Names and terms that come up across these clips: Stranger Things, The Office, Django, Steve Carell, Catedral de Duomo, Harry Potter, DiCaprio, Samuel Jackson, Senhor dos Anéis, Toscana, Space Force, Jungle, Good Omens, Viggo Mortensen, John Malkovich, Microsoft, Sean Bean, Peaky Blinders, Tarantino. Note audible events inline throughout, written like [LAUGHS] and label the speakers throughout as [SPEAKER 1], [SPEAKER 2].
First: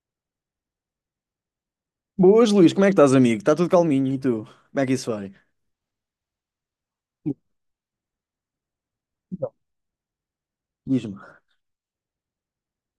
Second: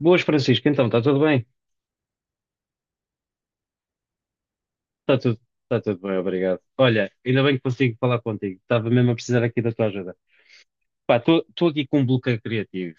[SPEAKER 1] Boas, Francisco. Então, está tudo bem?
[SPEAKER 2] Boas, Luís, como é que estás, amigo? Está tudo calminho e tu? Como é que isso
[SPEAKER 1] Está
[SPEAKER 2] vai?
[SPEAKER 1] tudo, está tudo bem, obrigado. Olha, ainda bem que consigo falar contigo. Estava mesmo a precisar
[SPEAKER 2] Então,
[SPEAKER 1] aqui da tua ajuda. Pá,
[SPEAKER 2] diz-me.
[SPEAKER 1] estou aqui com um bloqueio criativo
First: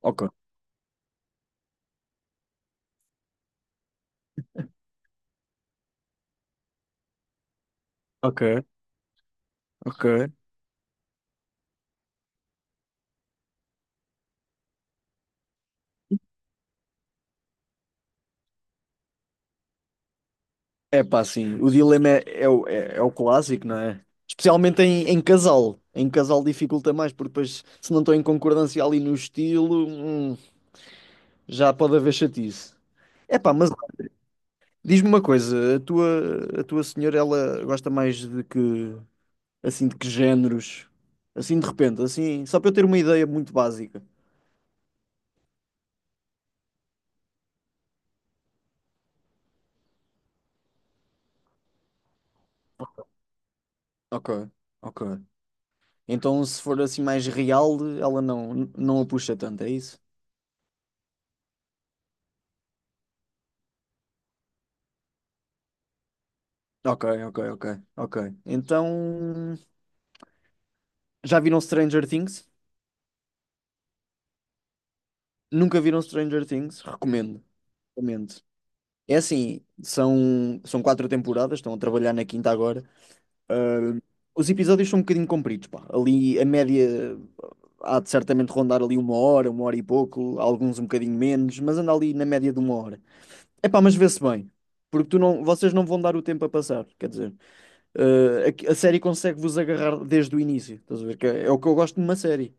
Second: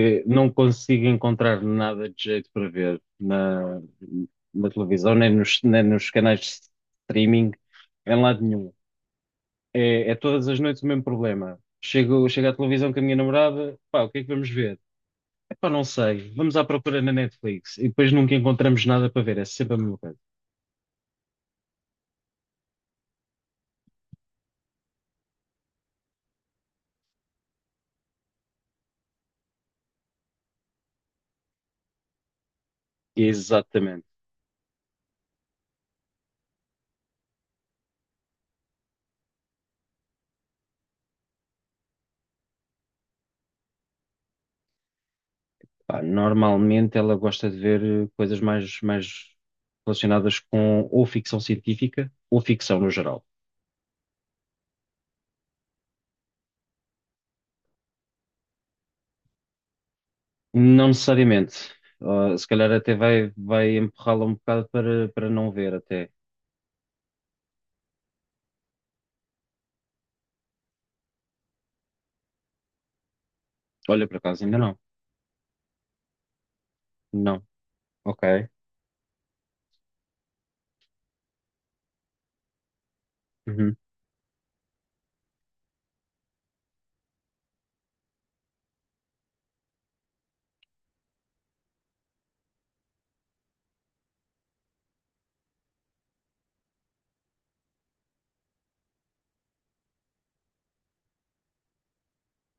[SPEAKER 2] Ok,
[SPEAKER 1] não consigo encontrar nada de jeito para ver na televisão, nem nos canais de streaming, em lado
[SPEAKER 2] ok,
[SPEAKER 1] nenhum.
[SPEAKER 2] ok.
[SPEAKER 1] É todas as noites o mesmo problema. Chego à televisão com a minha namorada, pá, o que é que vamos ver? Epá, não sei. Vamos à procura na Netflix e depois nunca encontramos nada para ver. É sempre a mesma coisa.
[SPEAKER 2] É pá, sim, o dilema é o clássico, não é? Especialmente em casal. Em casal dificulta mais, porque depois, se não estão em concordância ali no estilo, já pode haver chatice. É pá, mas
[SPEAKER 1] Exatamente.
[SPEAKER 2] diz-me uma coisa, a tua senhora, ela gosta mais de que, assim, de que géneros? Assim, de repente, assim, só para eu ter uma ideia muito básica.
[SPEAKER 1] Pá, normalmente ela gosta de ver coisas mais relacionadas com ou ficção científica ou ficção no geral.
[SPEAKER 2] Ok, ok. Então, se for assim mais real, ela não a puxa tanto, é isso?
[SPEAKER 1] Não necessariamente. Ah, se calhar até vai empurrá-la um bocado para não ver até.
[SPEAKER 2] Ok, ok, ok, ok. Então, já viram Stranger Things?
[SPEAKER 1] Olha, por acaso, ainda não.
[SPEAKER 2] Nunca viram Stranger Things?
[SPEAKER 1] Não.
[SPEAKER 2] Recomendo, recomendo.
[SPEAKER 1] Ok.
[SPEAKER 2] É assim, são quatro temporadas, estão a trabalhar na quinta agora.
[SPEAKER 1] Uhum.
[SPEAKER 2] Ah, os episódios são um bocadinho compridos, pá. Ali a média há de certamente rondar ali uma hora e pouco, alguns um bocadinho menos, mas anda ali na média de uma hora. Epá, mas vê-se bem, porque tu não, vocês não vão dar o tempo a passar, quer dizer. A série consegue-vos agarrar desde o início. Estás a ver? Que é o que eu gosto de uma série.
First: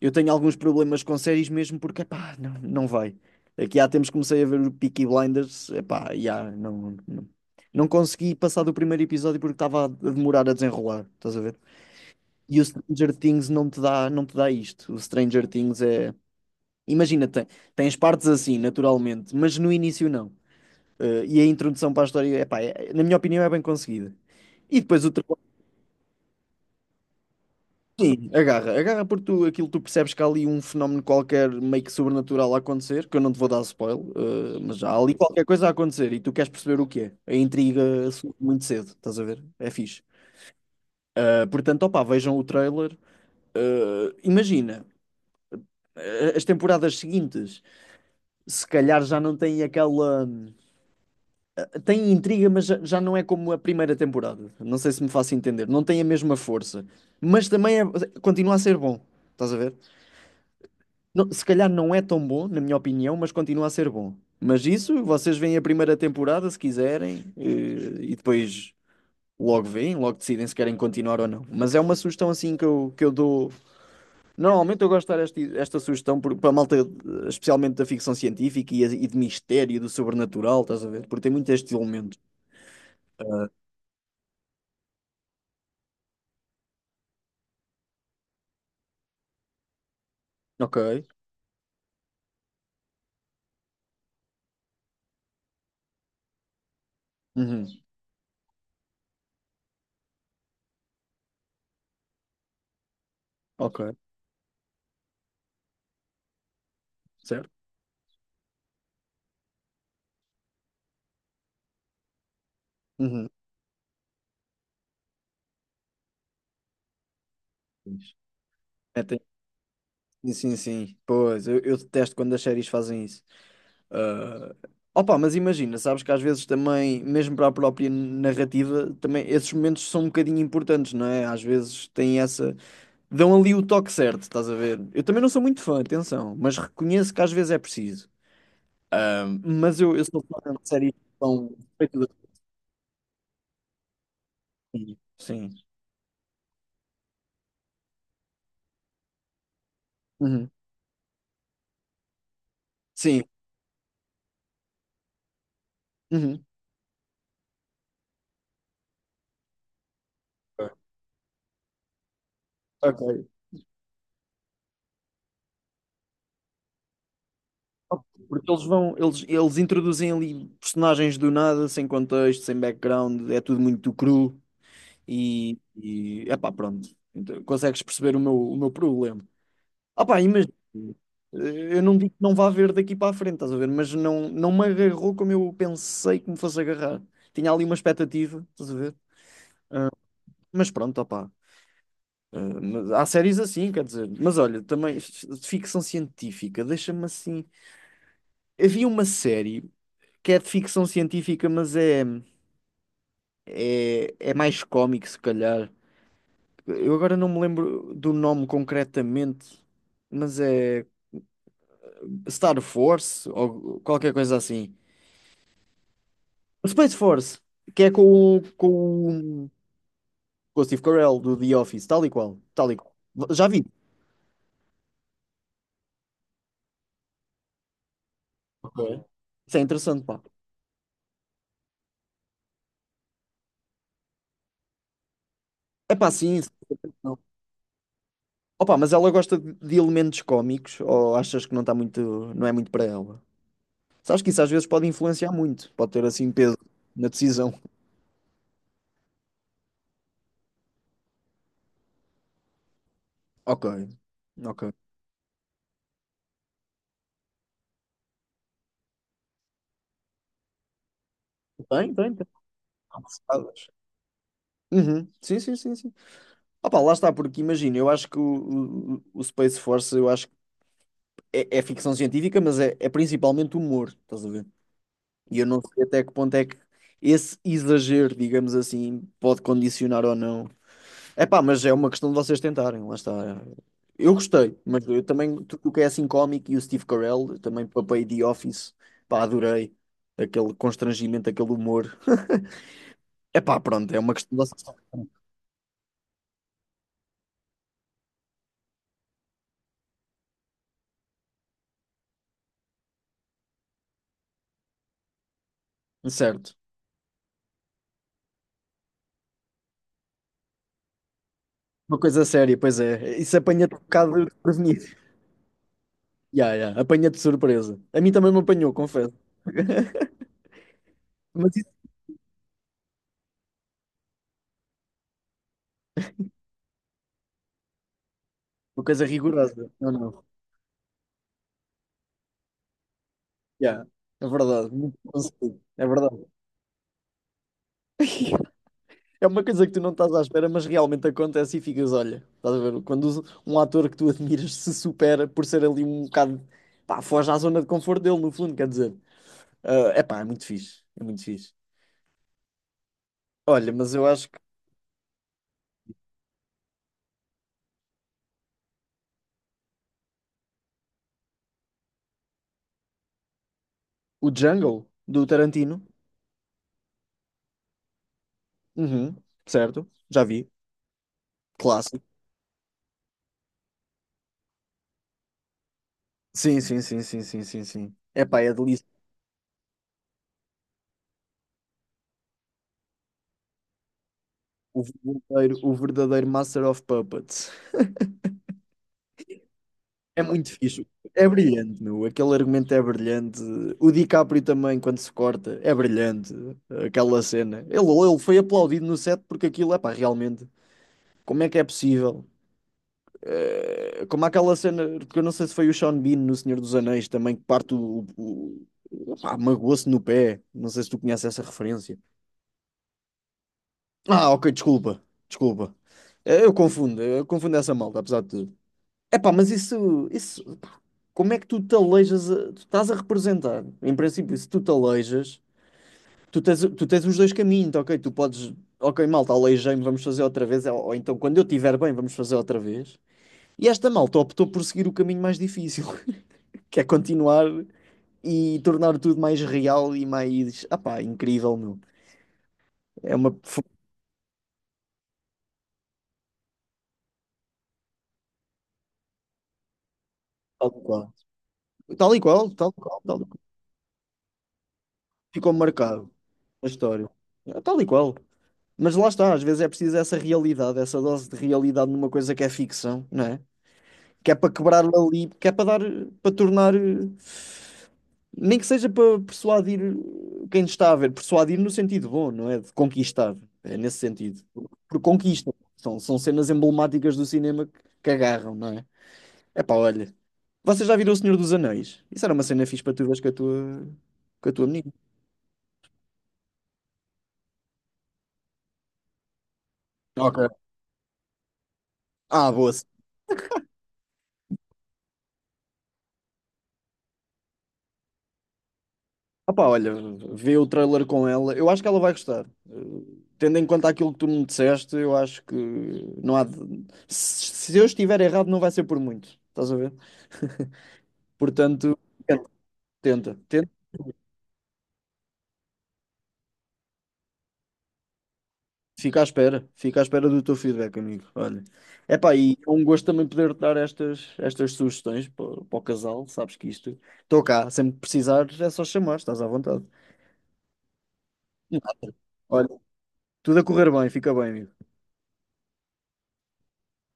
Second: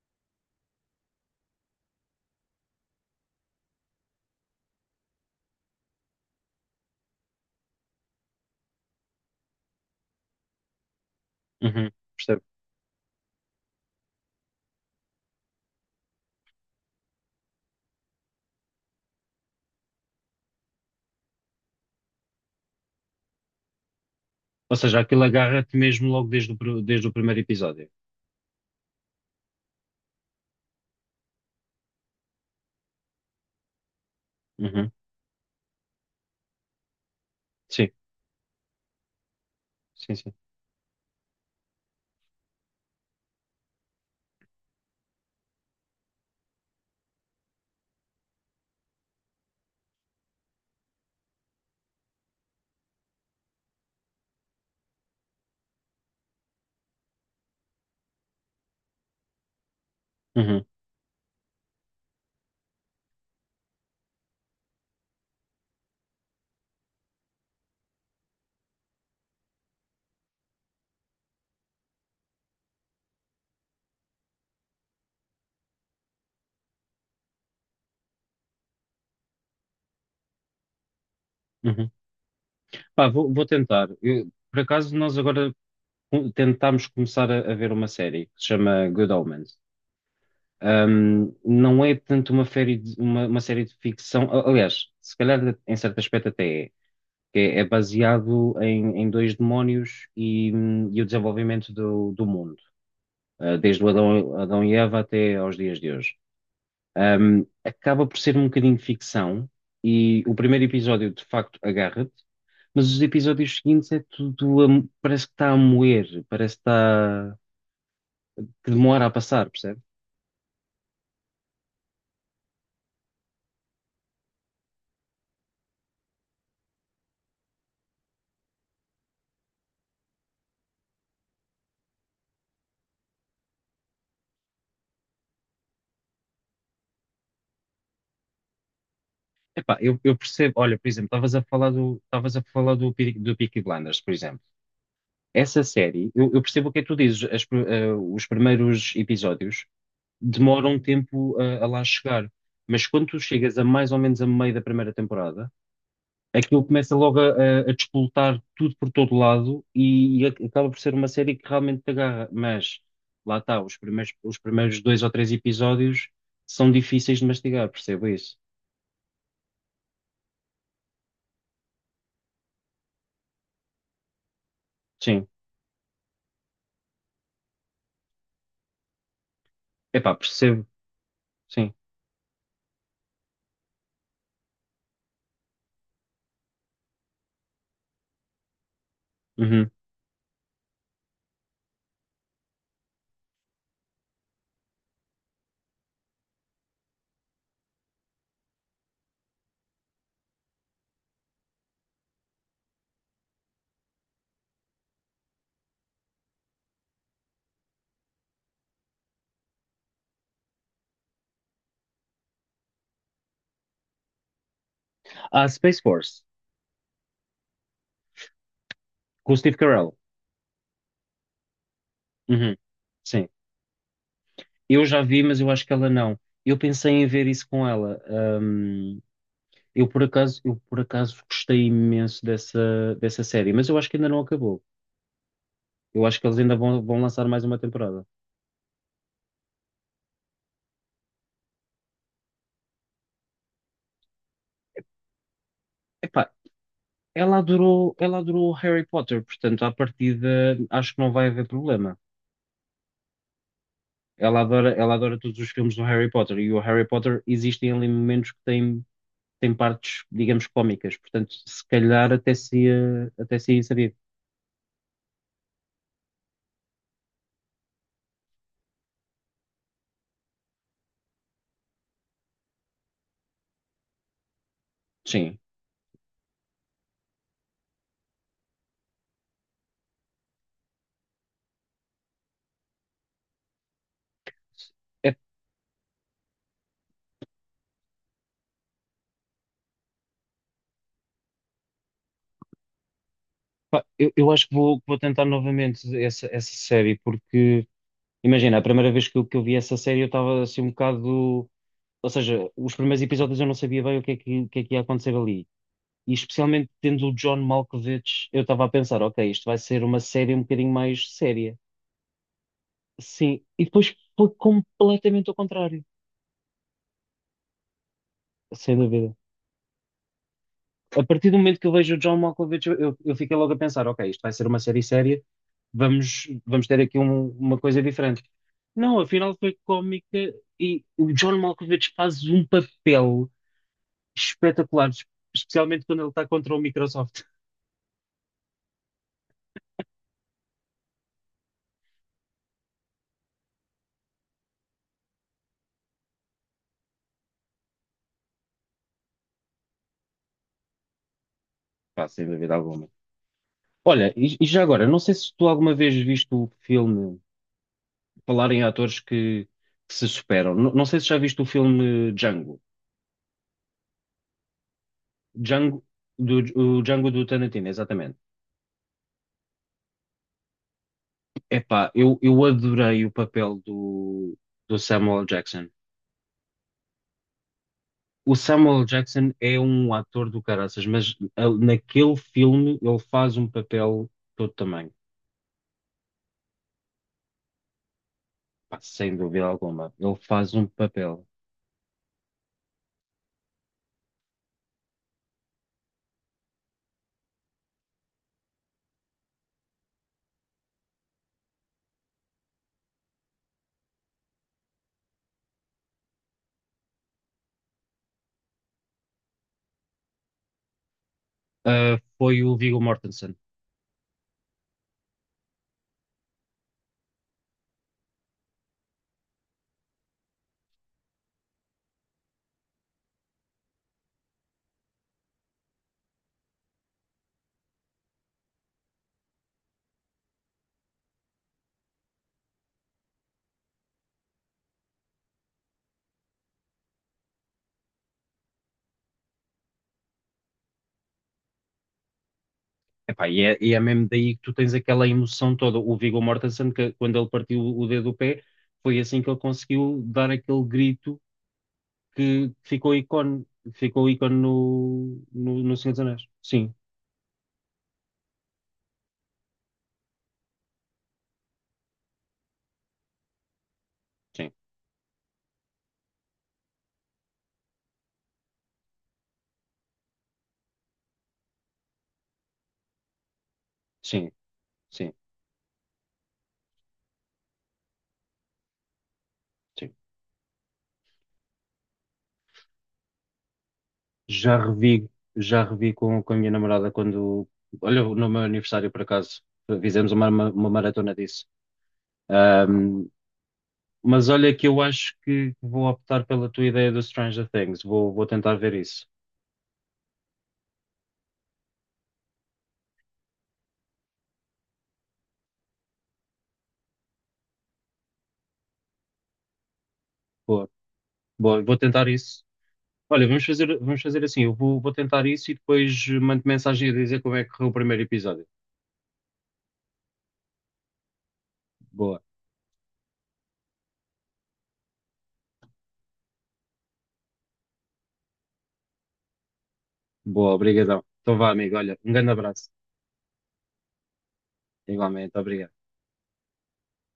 [SPEAKER 2] Eu tenho alguns problemas com séries mesmo porque, pá, não vai. Aqui há tempos comecei a ver o Peaky Blinders, epá, já, não consegui passar do primeiro episódio porque estava a demorar a desenrolar, estás a ver?
[SPEAKER 1] Uhum. Percebo.
[SPEAKER 2] E o Stranger Things não te dá, não te dá isto. O Stranger Things é. Imagina, tem, tens partes assim, naturalmente, mas no início não. E a introdução para a história, epá, é, na minha opinião, é bem conseguida.
[SPEAKER 1] Ou
[SPEAKER 2] E
[SPEAKER 1] seja,
[SPEAKER 2] depois o,
[SPEAKER 1] aquilo agarra-te mesmo logo desde o, desde o primeiro episódio.
[SPEAKER 2] Sim, agarra, agarra porque tu, aquilo tu percebes que há ali um fenómeno qualquer meio que sobrenatural a acontecer, que eu não te vou dar spoiler, mas já
[SPEAKER 1] Uhum.
[SPEAKER 2] há ali qualquer coisa a acontecer e tu queres perceber o que é. A
[SPEAKER 1] Sim,
[SPEAKER 2] intriga surge muito cedo, estás a ver? É fixe.
[SPEAKER 1] sim, sim.
[SPEAKER 2] Portanto, opá, vejam o trailer. Imagina, as temporadas seguintes, se calhar já não têm aquela. Têm intriga, mas já não é como a primeira temporada. Não sei se me faço entender. Não tem a mesma força, mas continua a ser bom, estás a ver?
[SPEAKER 1] Uhum.
[SPEAKER 2] Se calhar não é tão bom, na minha opinião, mas continua a ser bom. Mas isso, vocês veem a primeira temporada se quiserem, e depois logo veem, logo decidem se querem continuar ou não. Mas é uma sugestão assim que eu dou. Normalmente eu gosto de dar esta sugestão para a malta, especialmente da ficção científica e de mistério, do sobrenatural, estás a ver? Porque tem muito este
[SPEAKER 1] Uhum.
[SPEAKER 2] elemento.
[SPEAKER 1] Pá, vou tentar. Por acaso, nós agora tentámos começar a ver uma série que se chama Good Omens.
[SPEAKER 2] Ok.
[SPEAKER 1] Não é tanto série de uma série de ficção. Aliás, se calhar em certo aspecto até é, é
[SPEAKER 2] Uhum.
[SPEAKER 1] baseado em dois demónios e o desenvolvimento do mundo,
[SPEAKER 2] Ok.
[SPEAKER 1] desde o Adão e Eva até aos dias de hoje.
[SPEAKER 2] Certo?
[SPEAKER 1] Acaba por ser um bocadinho de ficção e o primeiro episódio de facto agarra-te, mas os
[SPEAKER 2] Uhum.
[SPEAKER 1] episódios seguintes é tudo, parece que está a moer, parece que está, que
[SPEAKER 2] É,
[SPEAKER 1] demora a
[SPEAKER 2] tem-
[SPEAKER 1] passar, percebes?
[SPEAKER 2] Sim, sim, sim. Pois, eu detesto quando as séries fazem isso. Ah, opa, mas imagina, sabes que às vezes também, mesmo para a própria narrativa, também esses momentos são um bocadinho importantes, não é? Às vezes têm essa. Dão ali o toque certo, estás a ver? Eu também não sou muito fã, atenção, mas reconheço que às vezes é preciso. Ah,
[SPEAKER 1] Epá,
[SPEAKER 2] mas eu, eu
[SPEAKER 1] eu
[SPEAKER 2] sou
[SPEAKER 1] percebo,
[SPEAKER 2] fã de
[SPEAKER 1] olha, por
[SPEAKER 2] séries que
[SPEAKER 1] exemplo, estavas a
[SPEAKER 2] são
[SPEAKER 1] falar do,
[SPEAKER 2] feitas
[SPEAKER 1] estavas a falar do do Peaky Blinders, por exemplo.
[SPEAKER 2] assim. Sim.
[SPEAKER 1] Essa série, eu percebo o que é que tu dizes, os primeiros episódios
[SPEAKER 2] Uhum.
[SPEAKER 1] demoram um tempo a lá chegar, mas quando tu
[SPEAKER 2] Sim.
[SPEAKER 1] chegas a mais ou menos a meio da primeira temporada,
[SPEAKER 2] Uhum.
[SPEAKER 1] aquilo começa logo a despoletar tudo por todo lado e acaba por ser uma série que realmente te agarra, mas
[SPEAKER 2] Ok.
[SPEAKER 1] lá está, os primeiros dois ou três episódios são difíceis de mastigar,
[SPEAKER 2] Ok.
[SPEAKER 1] percebo isso.
[SPEAKER 2] Porque eles vão, eles introduzem ali personagens do nada, sem contexto, sem background, é tudo muito cru.
[SPEAKER 1] Sim,
[SPEAKER 2] E epá, pronto, então, consegues perceber o meu problema. Ah
[SPEAKER 1] epá,
[SPEAKER 2] pá, imagina,
[SPEAKER 1] percebo, sim.
[SPEAKER 2] eu não digo que não vá haver daqui para a frente, estás a ver, mas não me agarrou como eu pensei que me fosse agarrar. Tinha ali uma expectativa, estás a ver?
[SPEAKER 1] Uhum.
[SPEAKER 2] Mas pronto, opá. Mas há séries assim, quer dizer, mas olha, também de ficção científica, deixa-me assim. Havia uma série que é de ficção científica, mas é mais cómico, se calhar. Eu agora não me lembro do nome concretamente, mas é Star Force ou qualquer coisa assim.
[SPEAKER 1] Ah, Space Force,
[SPEAKER 2] Space Force, que é
[SPEAKER 1] com o Steve Carell.
[SPEAKER 2] com o Steve Carell do The Office, tal e qual,
[SPEAKER 1] Uhum.
[SPEAKER 2] tal e qual.
[SPEAKER 1] Sim.
[SPEAKER 2] Já vi.
[SPEAKER 1] Eu já vi, mas eu acho que ela não. Eu pensei em ver isso com ela.
[SPEAKER 2] Ok. Isso é
[SPEAKER 1] Eu por
[SPEAKER 2] interessante, pá.
[SPEAKER 1] acaso, eu por acaso gostei imenso dessa série, mas eu acho que ainda não acabou.
[SPEAKER 2] É
[SPEAKER 1] Eu
[SPEAKER 2] pá,
[SPEAKER 1] acho que
[SPEAKER 2] sim.
[SPEAKER 1] eles ainda vão
[SPEAKER 2] Não.
[SPEAKER 1] lançar mais uma temporada.
[SPEAKER 2] Opa, mas ela gosta de elementos cómicos ou achas que não está muito, não é muito para ela? Sabes que isso às vezes pode influenciar muito, pode ter
[SPEAKER 1] Epá,
[SPEAKER 2] assim peso na decisão.
[SPEAKER 1] ela adorou Harry Potter, portanto, à partida, acho que não vai haver problema.
[SPEAKER 2] Ok, ok.
[SPEAKER 1] Ela adora todos os filmes do Harry Potter e o Harry Potter existem ali momentos que têm tem partes, digamos, cómicas, portanto, se
[SPEAKER 2] Tem,
[SPEAKER 1] calhar
[SPEAKER 2] tem, tem.
[SPEAKER 1] até se ia saber.
[SPEAKER 2] Uhum. Sim, sim, sim, sim. Opa, lá está, porque imagina, eu acho que o Space Force, eu acho que é ficção científica, mas é principalmente humor, estás a ver? E
[SPEAKER 1] Sim.
[SPEAKER 2] eu não sei até que ponto é que esse exagero, digamos assim, pode condicionar ou não. É pá, mas é uma questão de vocês tentarem, lá está. Eu gostei, mas eu também, tudo o que é assim cómico e o Steve Carell, também papei The Office, pá, adorei. Aquele constrangimento, aquele humor. [LAUGHS] É pá,
[SPEAKER 1] Epá,
[SPEAKER 2] pronto, é uma questão
[SPEAKER 1] eu
[SPEAKER 2] de
[SPEAKER 1] acho que
[SPEAKER 2] vocês
[SPEAKER 1] vou
[SPEAKER 2] tentarem.
[SPEAKER 1] tentar novamente essa série, porque imagina, a primeira vez que que eu vi essa série eu estava assim um bocado. Ou seja, os primeiros episódios eu não sabia bem o que é o que é que ia acontecer ali. E
[SPEAKER 2] Certo.
[SPEAKER 1] especialmente tendo o John Malkovich, eu estava a pensar, ok, isto vai ser uma série um bocadinho mais séria.
[SPEAKER 2] Uma coisa séria, pois é. Isso
[SPEAKER 1] Sim, e
[SPEAKER 2] apanha-te um
[SPEAKER 1] depois
[SPEAKER 2] bocado
[SPEAKER 1] foi
[SPEAKER 2] desprevenido.
[SPEAKER 1] completamente ao contrário,
[SPEAKER 2] Ya, ya, apanha-te de surpresa. A mim também me apanhou,
[SPEAKER 1] sem
[SPEAKER 2] confesso.
[SPEAKER 1] dúvida.
[SPEAKER 2] [LAUGHS]
[SPEAKER 1] A partir do
[SPEAKER 2] Mas
[SPEAKER 1] momento que
[SPEAKER 2] isso
[SPEAKER 1] eu
[SPEAKER 2] é
[SPEAKER 1] vejo o John Malkovich, eu fiquei logo a pensar, ok, isto vai ser uma série séria, vamos ter aqui uma coisa diferente.
[SPEAKER 2] uma
[SPEAKER 1] Não,
[SPEAKER 2] coisa
[SPEAKER 1] afinal foi
[SPEAKER 2] rigorosa. Não, não.
[SPEAKER 1] cómica e o John Malkovich faz um papel
[SPEAKER 2] Ya, é verdade.
[SPEAKER 1] espetacular,
[SPEAKER 2] Muito
[SPEAKER 1] es-
[SPEAKER 2] conseguido.
[SPEAKER 1] especialmente
[SPEAKER 2] É
[SPEAKER 1] quando ele
[SPEAKER 2] verdade.
[SPEAKER 1] está contra o Microsoft.
[SPEAKER 2] É uma coisa que tu não estás à espera, mas realmente acontece e ficas, olha, estás a ver? Quando um ator que tu admiras se supera por ser ali um bocado, pá, foge à zona de conforto dele, no fundo, quer dizer. É pá, é muito fixe. É muito fixe.
[SPEAKER 1] Pá, sem dúvida alguma.
[SPEAKER 2] Olha, mas eu
[SPEAKER 1] Olha,
[SPEAKER 2] acho que
[SPEAKER 1] e já agora, não sei se tu alguma vez viste o filme, falar em atores que se superam, não sei se já viste o filme Django,
[SPEAKER 2] o Jungle do
[SPEAKER 1] Django
[SPEAKER 2] Tarantino,
[SPEAKER 1] do, o Django do Tarantino, exatamente.
[SPEAKER 2] uhum, certo? Já vi.
[SPEAKER 1] Epá,
[SPEAKER 2] Clássico.
[SPEAKER 1] eu adorei o papel do Samuel Jackson.
[SPEAKER 2] Sim, sim, sim, sim, sim, sim, sim. É
[SPEAKER 1] O
[SPEAKER 2] pá, é
[SPEAKER 1] Samuel
[SPEAKER 2] delícia.
[SPEAKER 1] Jackson é um ator do caraças, mas naquele filme ele faz um papel todo tamanho.
[SPEAKER 2] O verdadeiro Master of Puppets.
[SPEAKER 1] Pá, sem dúvida alguma. Ele
[SPEAKER 2] É muito
[SPEAKER 1] faz um
[SPEAKER 2] fixe.
[SPEAKER 1] papel.
[SPEAKER 2] É brilhante, meu. Aquele argumento é brilhante. O DiCaprio também, quando se corta, é brilhante. Aquela cena. Ele foi aplaudido no set porque aquilo, é pá, realmente. Como é que é possível? Como aquela cena, porque eu não sei se foi o Sean Bean no Senhor dos Anéis também, que parte pá, magoou-se no pé. Não sei se tu conheces essa
[SPEAKER 1] Ah,
[SPEAKER 2] referência.
[SPEAKER 1] foi o Viggo Mortensen.
[SPEAKER 2] Ah, ok, desculpa. Desculpa. Eu confundo essa malta, apesar de tudo. Epá, mas isso, pá, como é que tu te aleijas? Tu estás a representar. Em princípio, se tu te aleijas, tu tens os dois caminhos, tá ok? Tu podes, ok, malta, aleijei-me, vamos fazer outra vez, ou então quando eu estiver bem, vamos fazer outra vez. E esta malta optou por seguir o caminho mais difícil, [LAUGHS] que é continuar e tornar tudo mais real e mais, ah pá, incrível, meu. É
[SPEAKER 1] Epá,
[SPEAKER 2] uma.
[SPEAKER 1] e é mesmo daí que tu tens aquela emoção toda. O Viggo Mortensen, que quando ele partiu o dedo do pé, foi assim que ele conseguiu dar aquele
[SPEAKER 2] Tal e qual,
[SPEAKER 1] grito
[SPEAKER 2] tal e qual,
[SPEAKER 1] que
[SPEAKER 2] tal e qual. Tal e qual.
[SPEAKER 1] ficou ícone
[SPEAKER 2] Ficou
[SPEAKER 1] no Senhor dos
[SPEAKER 2] marcado
[SPEAKER 1] Anéis.
[SPEAKER 2] a
[SPEAKER 1] Sim.
[SPEAKER 2] história. É tal e qual. Mas lá está, às vezes é preciso essa realidade, essa dose de realidade numa coisa que é ficção, não é? Que é
[SPEAKER 1] Sim.
[SPEAKER 2] para quebrar ali, que é para dar, para tornar, nem que seja para persuadir quem está a ver, persuadir no sentido bom, não é? De conquistar, é nesse
[SPEAKER 1] Sim,
[SPEAKER 2] sentido. Por
[SPEAKER 1] sim,
[SPEAKER 2] conquista. São cenas emblemáticas do cinema que agarram, não é? É pá,
[SPEAKER 1] sim.
[SPEAKER 2] olha. Vocês já viram O Senhor dos Anéis? Isso era uma cena fixe para tu veres com a
[SPEAKER 1] Já
[SPEAKER 2] tua menina.
[SPEAKER 1] revi, já revi com a minha namorada quando. Olha, no meu aniversário, por acaso, fizemos
[SPEAKER 2] Ok.
[SPEAKER 1] uma maratona disso.
[SPEAKER 2] Ah, boa.
[SPEAKER 1] Ahm, mas olha que eu acho que vou optar pela tua ideia do Stranger Things. Vou tentar ver isso.
[SPEAKER 2] Opá, olha, vê o trailer com ela. Eu acho que ela vai gostar. Tendo em conta aquilo que tu me disseste, eu acho que não há de... Se eu estiver errado, não vai ser por muito. Estás a ver?
[SPEAKER 1] Boa, Boa, vou
[SPEAKER 2] Portanto,
[SPEAKER 1] tentar isso.
[SPEAKER 2] tenta,
[SPEAKER 1] Olha,
[SPEAKER 2] tenta, tenta.
[SPEAKER 1] vamos fazer assim. Vou tentar isso e depois mando mensagem a dizer como é que correu o primeiro episódio.
[SPEAKER 2] Fica à espera. Fica à espera do teu feedback, amigo. Olha.
[SPEAKER 1] Boa,
[SPEAKER 2] Epá, e é um gosto também poder dar estas sugestões para, para o casal. Sabes que isto... Estou cá. Sempre que precisares, é só chamar. Estás à vontade.
[SPEAKER 1] Boa, obrigadão. Então vá, amigo. Olha, um
[SPEAKER 2] Nada.
[SPEAKER 1] grande abraço.
[SPEAKER 2] Olha, tudo a correr bem. Fica bem, amigo.
[SPEAKER 1] Igualmente, obrigado.